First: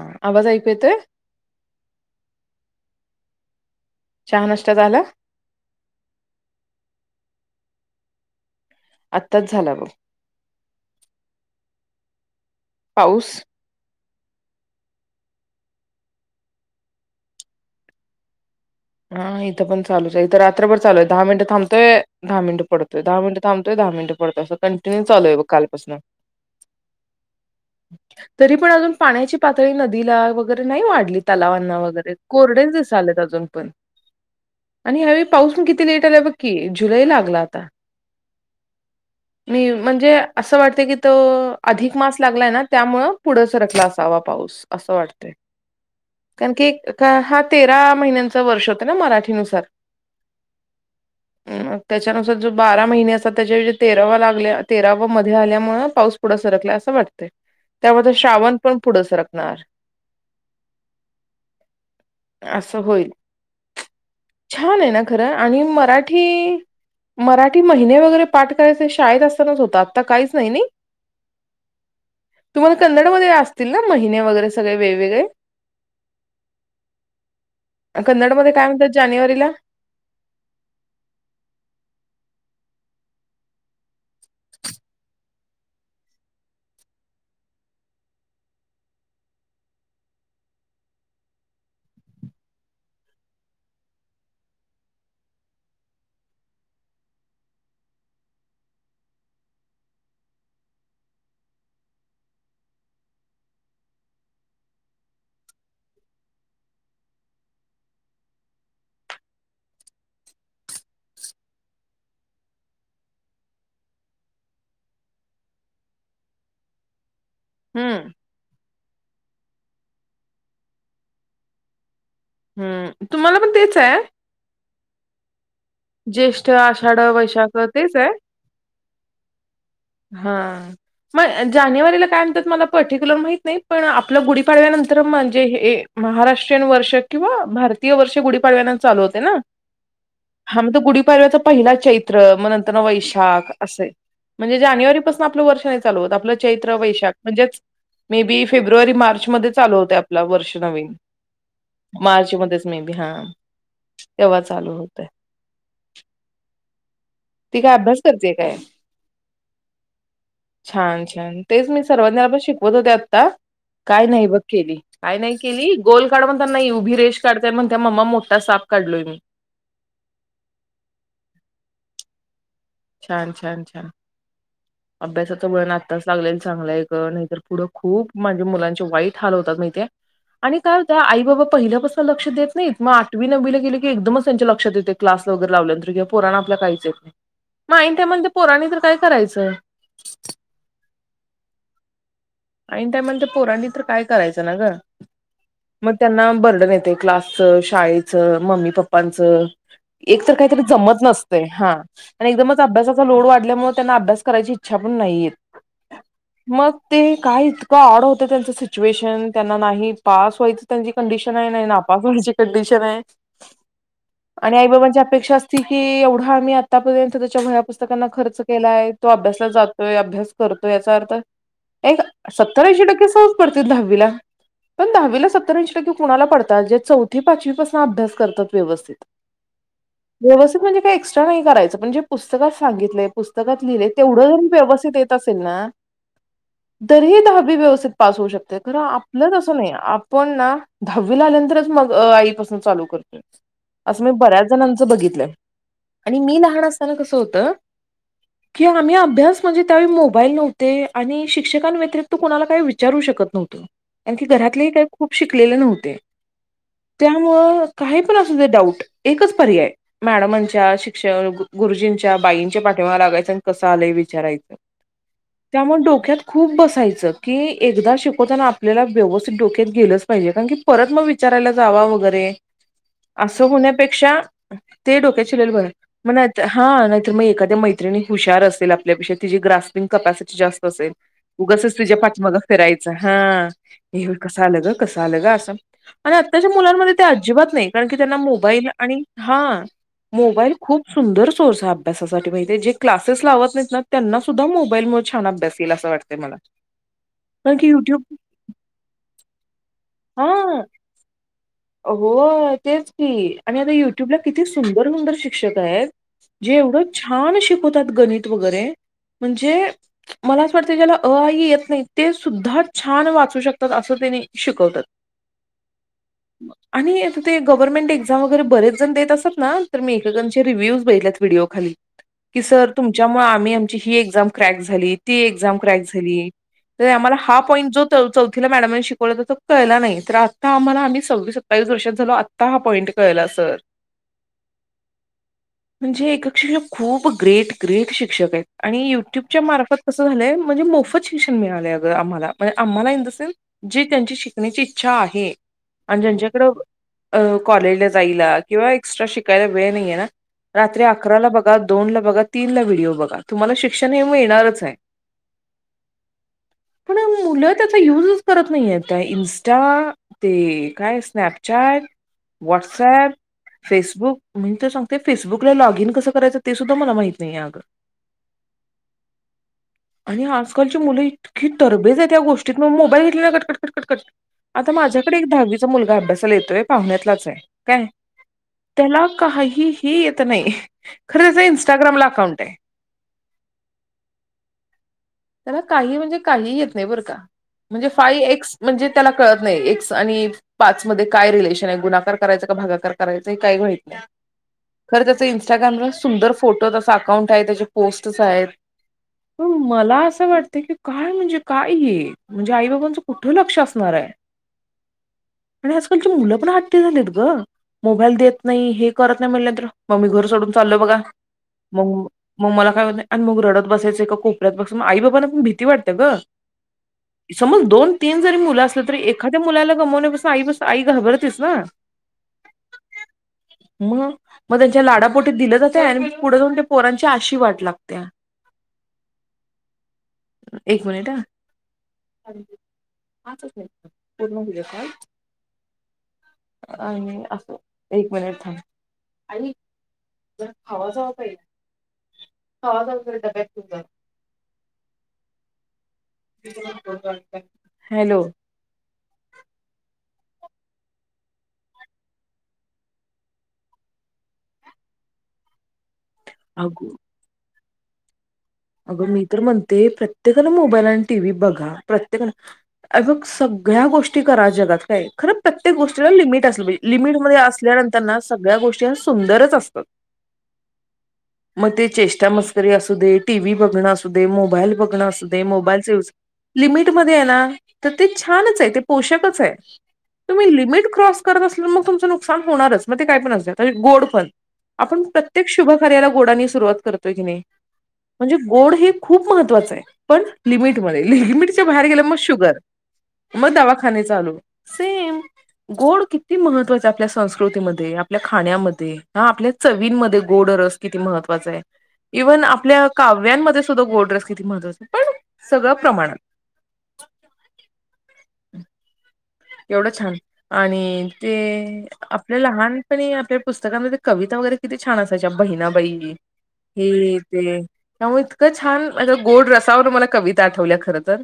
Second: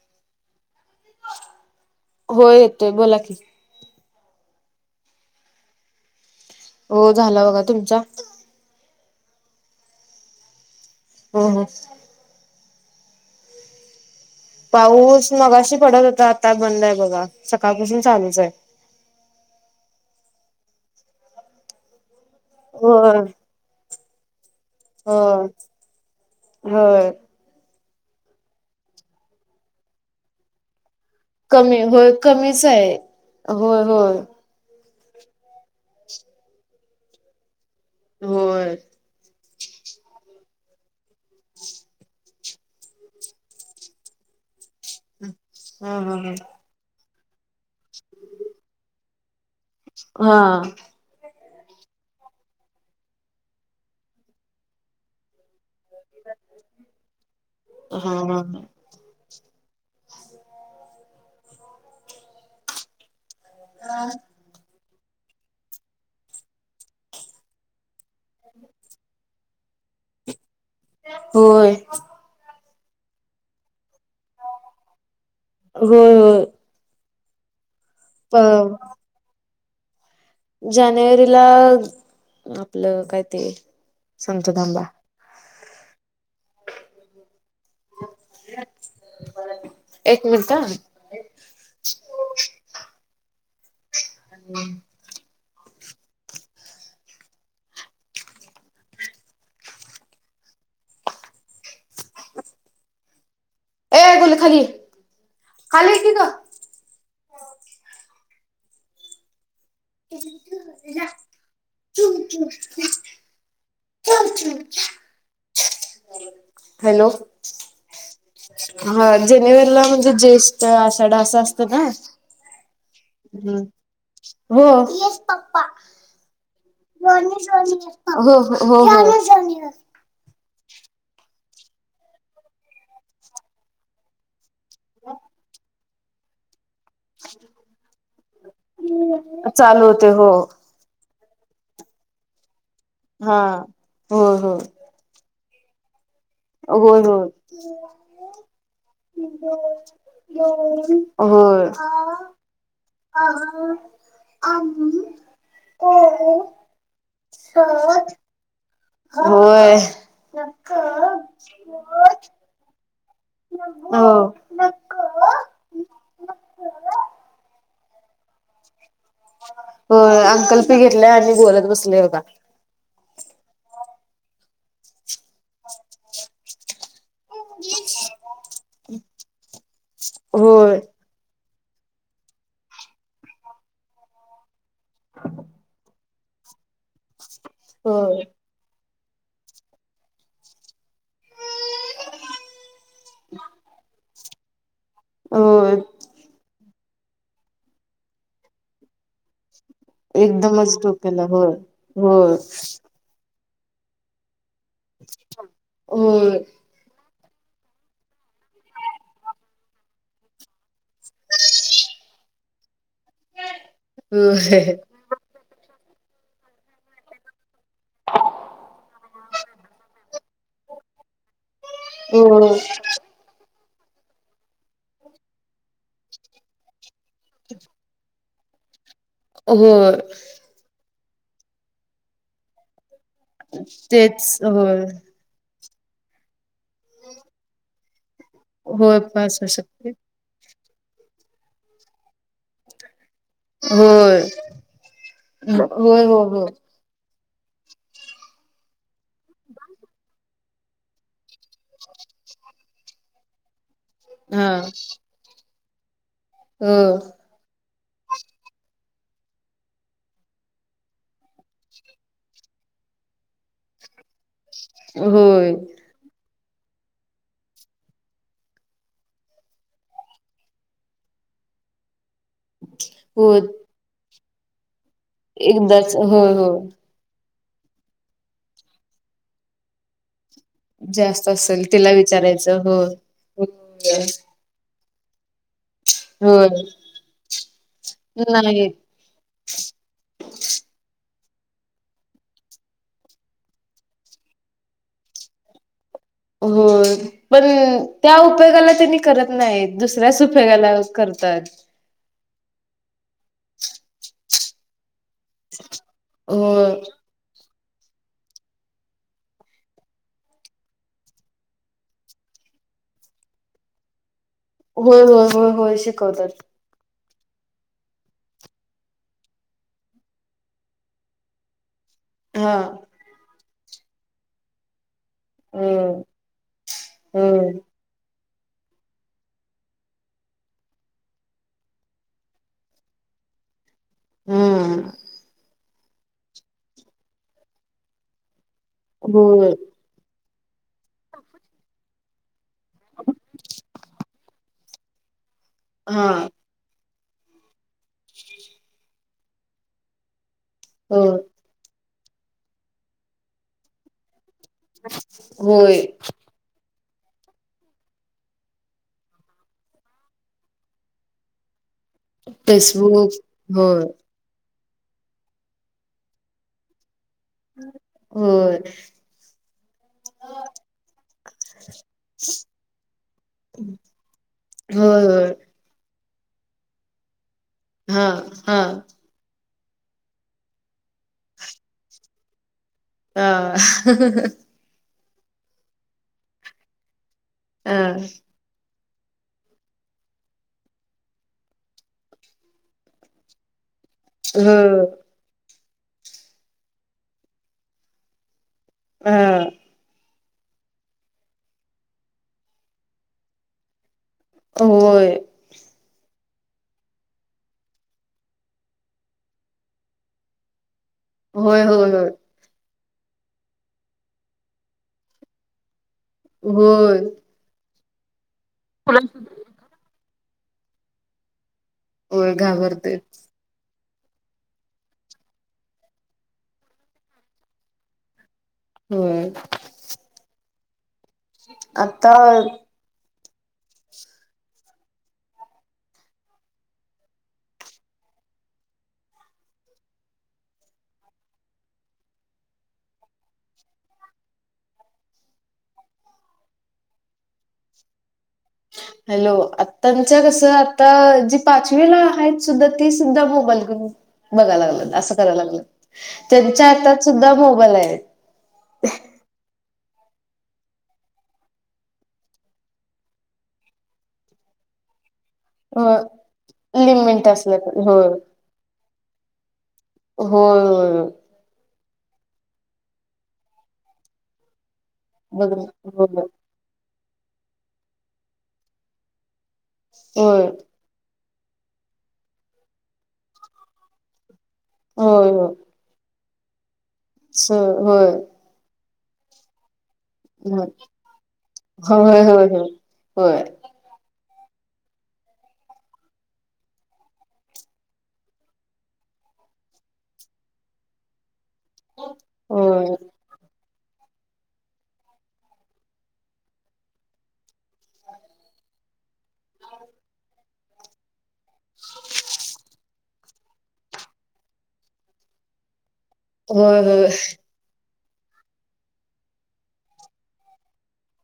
हा आवाज ऐकू येतोय होय येतोय बोला की? चहा नष्ट झाला? हो झाला बघा तुमचा? आत्ताच झाला बघ हो हो पाऊस पाऊस मगाशी पडत होता आता बंद आहे बघा सकाळपासून चालूच आहे हा इथं पण चालूच आहे इथं रात्रभर चालू आहे दहा मिनिटं थांबतोय दहा मिनटं पडतय दहा होय मिनटं थांबतय दहा मिनटं पडतो असं कंटिन्यू चालू आहे बग होय कालपासून होय तरी पण अजून पाण्याची पातळी नदीला वगैरे नाही वाढली तलावांना कमी होय वगैरे कमीच कोरडेच आहे दिसायले अजून पण होय होय आणि ह्यावेळी पाऊसून किती लेट आला बघ की जुलै लागला आता होय. मी म्हणजे असं वाटतं की तो अधिक मासला त्यामुळे पुढं सरकला असावा पाऊस असं वाटत हा हा हा हा तेरा महिन्यांचा वर्ष होतं ना मराठीनुसार हा. मग त्याच्यानुसार जो बारा महिने असतं त्याच्या तेरावा लागल्या तेराव मध्ये आल्यामुळे पाऊस पुढं सरकलाय असं वाटतं हा त्यामुळे हा श्रावण हा पण पुढं सरकणार असं होईल छान आहे ना खरं आणि मराठी मराठी महिने वगैरे पाठ करायचे शाळेत असतानाच होत आत्ता काहीच नाही नाही होय. तुम्हाला कन्नडमध्ये असतील ना महिने वगैरे सगळे वेगवेगळे होय होय कन्नड प मध्ये काय म्हणतात जानेवारीला? जानेवारीला आपलं काय ते सागतो थांबा एक मिनटं हो हम्म. ए गोली खाली ये खाली ये की ग च हॅलो. हम्म. हा जानेवारीला म्हणजे ज्येष्ठ आषाढा असं असताना ना हम्म तुम्हाला पण हम् तेच आहे हो ज्येष्ठ आषाढ वैशाख तेच आहे हो हो हो हा हो जानेवारीला काय म्हणतात मला पर्ट्युलर माहीत नाही पण आपल्या गुडी सर्वात महत्त्वाचं तर म्हणजे हे महाराष्ट्रीयन वर्ष किंवा महाराष्ट्रीयन वर्ष गुढीपाडव पासुन चालू होते ना चालू होते हो गुढीपाव्या पहिला चैत्र मग नंतर हा वैशाख असे होय म्हणजे जानेवारीपासून आपले वर्ष नाही चालू होत आपलं चैत्र होय वैशाख म्हणजे नेहमी फेब्रुवारी मार्चमध्ये चालू होते आपलं वर्ष नवीन मार्चमध्ये नेहमी ह हा तेव्हा चालू होत. ती काय अभ्यास करतेय काय. होय होय होय छान छान तेच मी सर्वज्ञाला पण शिकवल. मध्ये आता काय हो नाही बघ केली काय नाही केली गोल काढ म्हणतांना नाही उभी रेष काढते. त्या मम्मा मोठा साप काढलोय मी. अंकलपी घेतलाय आणि बोलत बसले बघा. छान छान छान अभ्यासाच वळण आत्ताच लागलेल चांगलंय, नाहीत. पुढं खूप म्हणजे मुलांचे वाईट हाल होतात माहीत ते आणि काय होय होत आई- बाबा पहिल्यापासून लक्ष देत नाहीत. मग आठवी नववीला गेले की एकमच त्यांच्या लक्षात येते की, क्लासला वैगेरे लावल्या नंतर, पुराण आपलं काही चेत नाही मग ऐन टाइमला होय त्या पोरांनी तर काय करायचं. ऐन टायमला पोरांनी तर काय करायचं ना ग होय मग त्यांना बर्डन येते. क्लासच, शाळेचं, मम्मी, पप्पांचं एक तर काहीतरी एकदमच जमत डोक्याला नसते होय हा आणि होय एकदमच अभ्यासाचा लोड वाट मुळे त्यांना अभ्यास करायची इच्छा पण नाही येत. होय मग ती काय इतकं ऑड होतं. त्यांचं सिच्युएशन त्यांना नाही पास व्हायचं त्यांची कंडिशन आहे नाही नापास व्हायचं. ची कंडिशन आहे. आणि आई होय बाबांची अपेक्षा असती की एवढा आम्ही आतापर्यंत त्याच्या वया पुस्तकांना खर्च केलाय तो अभ्यासला जातोय अभ्यास करतोय याचा अर्थ एक होय सत्तरऐंशी टक्के सहज पडतील दहावीला पण दहावीला सत्तरऐंशी टक्के कुणाला पडतात ज्या चौ चौथी पाचवीपासून अभ्यास करतात व्यवस्थित होय व्यवस्थित म्हणजे काय, नाही करायचं. पण जे पुस्तकात सांगितलेय पुस्तकात लिहिले. तेवढं तेच जरी होय व्यवस्थित येत असेल ना. तरी दहावी व्यवस्थित पास होऊ शकते. खर होय आपलं पास होऊ तस नाही शकते आपण ना दहावी आल्यां नंतरच मग, अस चालू करत्यात अस मी होय बऱ्याच जणांच बघितलं होय हो आणि मी हो लहान असताना कस होत. कसं होत, कि आम्ही अभ्यास म्हणजे तेंव्हा मोबाईल नव्हते आणि शिक शिक्षकां व्यतिरिक्त कोणाला काही विचारू शकत नव्हतं. कारण, की हा घरातलेही काही खूप शिकलेले नव्हते. हो त्यामुळं, काही पण असू दे डाऊट एकच पर्याय मॅडमांच्या, शिक्षक, गुरुजींच्या, बाईंच्या पाठी तेव्हा लागायच आणि कसं आलंय विचारायचं होय त्यामुळे डोक्यात खूप बसायचं. की एकदा शिकवताना आपल्याला व्यवस्थित डोक्यात गेलंच पाहिजे. कारण की परत मग विचार, करायला जावा वैगरे हो अस होण्यापेक्षा, ते डोक्यात शिरलेल बर एकदाच मग होय नाही हो हा नाहीतर मग एकाच मैत्रिणी हुशार असेल. आपल्यापेक्षा तिची ग्रास्पिंग कॅपिसिटी जास्त असेल. जास्त असेल उगचच तिला तुझ्या पाठीमागे विचारायचं हो फिरायचं हा हे कस आलं ग कसं आलं ग अस आणि होय आत्ताच्या मुलांमध्ये ते अजिबात नाही कारण की त्यांना नाही मोबाईल आणि हा मोबाईल खूप सुंदर चोर अभ्यासासाठी माहितीे जे क्लासेस लावत नाहीत ना त्यांना सुद्धा मोबाईलमुळे छान अभ्यास येईल असं वाटतं मला होय पण त्या उपयोगाला त्यांनी करत नाही दुसऱ्याच हा उपयोगाला करतात हो तेच की आणि आता युट्यूबला किती सुंदर सुंदर शिक्षक आहेत जे होय एवढं छान शिकवतात गणित वगैरे म्हणजे मला असं वाटत ज्याला अइई येत नाही ते सुद्धा छान वाचू शकतात असं त्यानी होय होय होय होय शिकव आणि ते गव्हर्नमेंट एक्झाम वगरेरेच जण देत असतात ना तर मी एकाकांचे रिव्ह्यूज बघितत व्हिडिओ खाली की हा सर तुमच्यामुळे आम्ही आमची ही एझाम क्रॅक झाली ती एक्झाम हो क्रॅक झाली तर आम्हाला हा होय पॉईंट जो त मॅडमने शिकवलं तर तो कळला नाही तर आम्हाला आम् सव्वीस सत्तावीस वर्षात झाला आता हा पॉईंट कळला सर हम म्हणजे एक शिक्षक खूप ग्रेट ग्रेट शिक्षक आहेत आणि युट्यूबच्या होय मार्फत कसं झालंय मोफत शिक्षण मिळालंय आ पणीची इच्छा आहे आणि हा ज्यांच्याकडे कॉलेजला जायला किंवा एक्सट्रा शि कायला वेळ नाही आहे ना रात्री हो अकरा ला बघा दोनला ब बघा, तीनला व्हिडिओ बघा तुम्हाला शिक्षण हे मिळणारचं होय पण मुलं त्याचा युजच करत नाही आहेत. त्या इन्स्टा ते काय स्नॅपचॅट, व्हाट्सएप, फेसबुक होय फेसबुक म्हण तेचं सांगतोय फेसबुकला लॉग इन कसं करायचं ते सुद्धा मला माहिती होय आणि आजकालची मुलं इतकी तरबेज आहेत या गोष्टीत मोबाईल घेतली ना कटकटकटकटकट आता होय, माझ्याकडे एक होय. दहावीचा मुलगा अभ्यासाला येतोय पाहुण्यातलाच आहे काय हा, हा, त्याला काही हिही येत नाही. खरं त्याचं इंस्टाग्राम ला अकाउंट आहे. हा त्याला काही म्हणजे काही येत नाही बरं का म्हणजे फाईव्ह एक्स म्हणजे त्याला कळत नाही एक्स आणि एक्स पाच मध्ये काय रिलेशन आहे गुणाकार करायचा का भागाकार करायचा हे काही माहित नाही हम् खरं त्याचं इंस्टाग्रामला सुंदर फोटो आहेत अस अकाउंट आहे त्याची पोस्ट्स आहेत हा, पण मला अ असं वाटतंय की काय म्हणजे काय हे म्हणजे आई बाबांचं कुठं लक्ष असणार आहे. होय, आणि आजकालची मुलं पण हट्टी झालीयेत गं. मोबाईल देत नाही, हे करत नाही म्हंटल्यानंतर मग मी घर सोडून चालो बघा. होय, होय, म होय, म मला काय [unintelligible] [unintelligible] आणि मग रडत बसायचं एका कोपऱ्यात बसून मग आई बाबाांना पण भीती वाटते हे बघ होय, समज दोन तीन जरी मुलं असली तरी एखाद्या मुलाला गमवण्या आई कसं आई घाबरतेच ना होय घाबरतेचं. म मग त्यांच्या लाडापोटी दिलं जातंय आणि पुढे जाऊन ते पोरांची आशी वाट लागत्या होय एक मिनिट हा. आत्ता पाचच [unintelligible] पूर्ण दिलेस काय आणि असो एक मिनिट थांब आई जरा खावा जावा पाहिजे खावा जावा खरं डब्यातलं घेऊन [unintelligible] हॅलो हॅलो [unintelligible] कसं आत्ता जी पाचवीला आहेत सुद्धा ती सुद्धा मोबाईल घेऊन बघाय लागल्यात असं करायला लागल्यात त्यांच्या अग हातात सुद्धा मोबाईल आहेत अगं मी तर म्हण ते. प्रत्येकानं मोबाईल आणि टीव्ही बघा प्रत्येकानं हे बग सगळ्या गोष्टी करा ज गात काय खर. प्रत्येक अ गोष्टीला लिमिट असलं पाहिजे लिमिट लिमिटमध्ये असल्या पाहिजे. असल्यानंतर होय, ना सगळ्या गोष्टी ना सुंदरचं असतात. होय होय होय. मग ते चेष्टा मस्करी असूदे, टी. व्ही. बघणं असूदे, मोबाईल बघणं असूदे बघ होय, मोबाईलचा यूज लिमिट मध्ये आहे ना तर ते छानचं आहे ते पोषकचं आहे. होय, तुम्ही लिमिट क्रॉस करत असला मग तुमचं नुकसान होणारचं मग ते काय पण असूद्या आता गोड पण आपण होय, होय, प्रत्येक होय, शुभ कार्याला गोडानी सुरवात कर. [unintelligible] म्हणजे गोड हे खूप महत्वाचं आहे. पण लिमिट मध्ये लिमिटच्या बाहेर गेलं मग होय होय शुगर होय होय मग दवाखाने चालू. सेम. गोड किती महत्वाच आहे, आपल्या संस्कृतीमध्ये आपल्या खाण्यामध्ये हा आपल्या चवींमध्ये गोड. रस किती महत्वाचा आहे इव्हन होय आपल्या काव्यांमध्ये सुद्धा गोड रस किती महत्वाचा आहे पण सगळं प्रमाणात [unintelligible] एवढं छान आणि ते आपले लहान पहिले आपल्या पुस्तकांमध्ये कविता वगैरे किती छान असायच्या. बहिणाबाई होय होय हे, ते. त्यामुळे इतकं छान मला गोड रसावर मला कविता आठवल्या खर तर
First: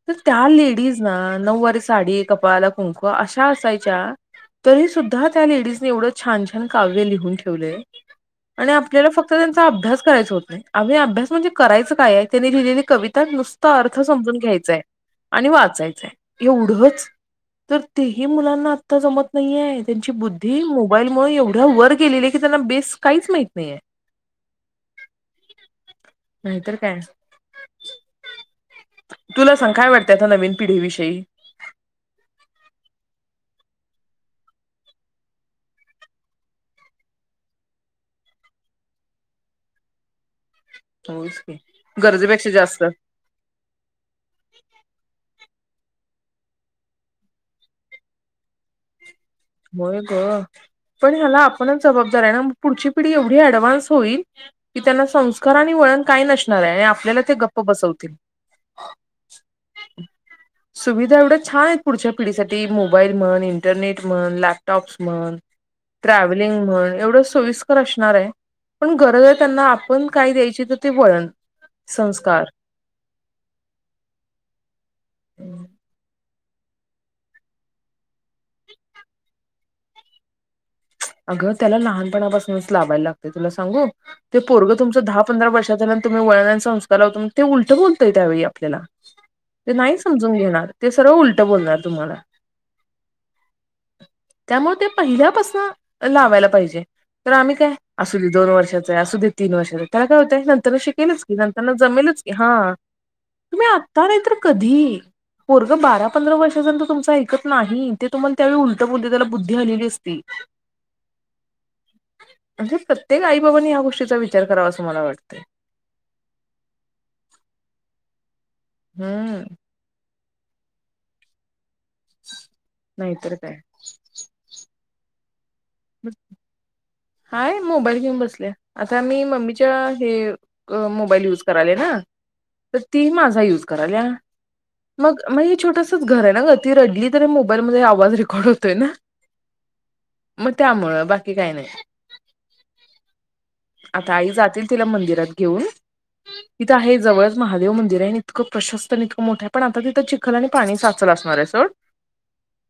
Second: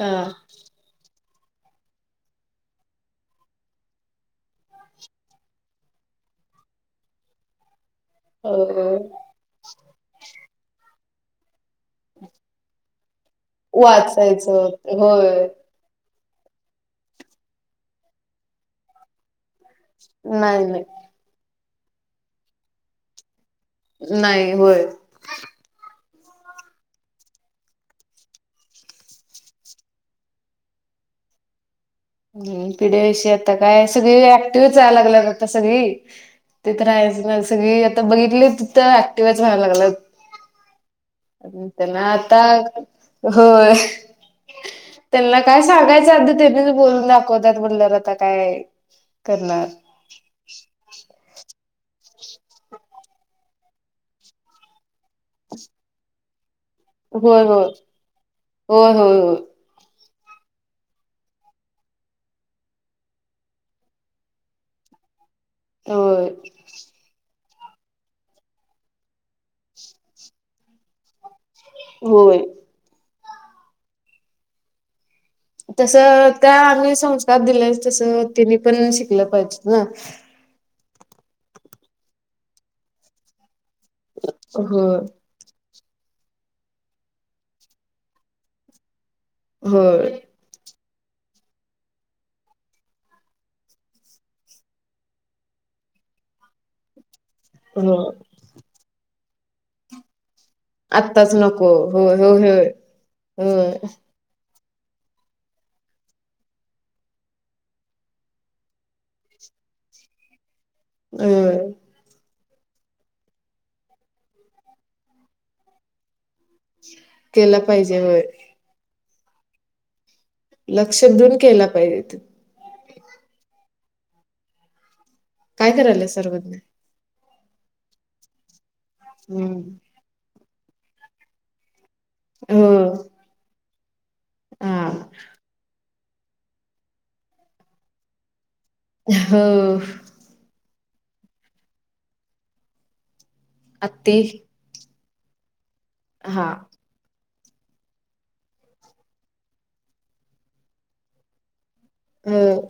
हा त्या लेडीज ना नऊवारी साडी कपाळाला कुंक अशा असायच्या. तरी सुद्धा त्या लेडीजने एवढं छान छान काव्य लिहून ठेवलेय. आणि होय आपल्याला फक्त त्यांचा अभ्यास करायचा होत नाही. आणि अभ्यास म्हणजे करायचं काय? त्यांनी लिहिलेली कविता नुसत अर्थ समजून वाचायचं घ्यायचाय होय आणि वाचायचंय. एवढंच! तर तेही मुलांना आता जमत नाही आहे. त्यांची बुद्धी नाही नाही मोबाईलमुळेून एवढ्या वर गेलेली आहे की, त्यांना बेस काहीच माहिती नाही. होय. नाहीतर काय. तुला सांग काय वाटतं? आता नवीन पिढीविषयी हम्म. पिढ्याविषयी आता काय सगळी ऍक्टिव्हच व्हायला लागल्या करता सगळी. तिथं राहायचं म्हणजे सगळी आता बघितली, तिथं ऍक्टिवच व्हायला लागलात. होच की त्यांना आता गरजेपेक्षा जास्त हो त्यांना काय सांगायचं अगदी तेनीच बोलून दाखवतात. म्हणल आता काय? करणार होय ग, पण ह्याला - म्हणून जबाबदाऱ्या पुढची पिढी एवढी ऍडव्हान्स होईल, की त्यांना संस्कार आणि वळण काही नसणार. अस झालंय आपल्याला ते होय गप्प होय बसवतील. होय होय सुविधा एवढ्या छान आहेत पुढच्या पिढीसाठी मोबाईलमुळं अन इंटरनेट म्हणं, लॅपटॉप्स म्हणं, होय ट्रावलिंग म्हण एवढ सोईस्कर असणार आहे. पण गरज आहे त्यांना आपण काय द्यायची? तर ते वळण. होय होय संस्कार तसं त्या आम्ही संस्कार दिले, तसं तिनी पण शिकलं पाहिजे ना. अगं त्याला लहानपणापासूनच लाभायला लागते तुला सांगू ते हो पोरग तुमचं दहा पंधरा वर्ष तुम्ही वळणा संस्कार ला होता ते उलट बोलतोय त्यावेळी आपल्याला. ते नाही होय समजून घेणार ते सर्व उलट बोलणार तुम्हाला. त्यामुळे ते पहिल्यापासन लावायला पाहिजे, तर आम्ही काय हो असू दे दोन वर्षाच आहे, असू दे तीन वर्षाचं त्याला काय होतंय. शिकेलच की आत्ताच नको नंतरना होय जमेलच की, हो होय. हा तुम्ही होय आता नाही तर कधी? पोरगं बारा पंधरा वर्षाच्या नंतर तुमचं ऐकत नाही. ते तुम्हाला त्यावेळी उलटं बोलते त्याला बुद्धी आलेली असती. हम् म्हणजे प्रत्येक आई बाबांनी या गोष्टीचा विचार करावा असं मला वाटतं. केला पाहिजे व्हय. हम्म. लक्ष देऊन केला पाहिजेत. नाही तर काय? काय करायलय मग सर्वजण? हाय मोबाईल घेऊन बसल्या. आता मी हम्म मम्मीच्या हे मोबाईल युज करायले ना. हो तर ती माझा युज करालिया हा मग म छोटसं च घर आहे ना ग. ती रडली तरी मोबाईल मध्ये आवाज रेकॉर्ड होतोय. हो. त्यामुळे बाकी काही नाही. आत्ती आता आई जातील तिला मंदिर रात घेऊन. हा इथं आहे जवळचं महादेव मंदिर आहे. इतकं प्रशस्त इतकं मोठं आहे, पण आता तिथं चिखल आणि पाणी साचलं असणार आहे असं. हम्म.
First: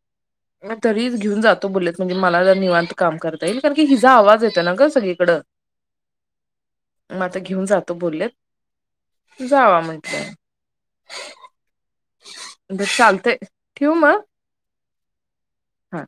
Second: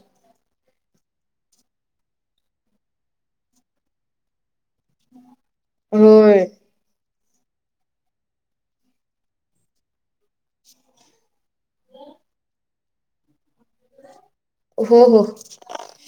मग तरीच घेऊन जातो बोललेत म्हणजे मला निवांत काम करता येईल, कारण की हिचा आवाज येत येतो ना ग सगळीकड. होय मग आता घेऊन जातो बोललेत. जावा म्हटलं. चालतय, ठेवू मग? हो हो. हा.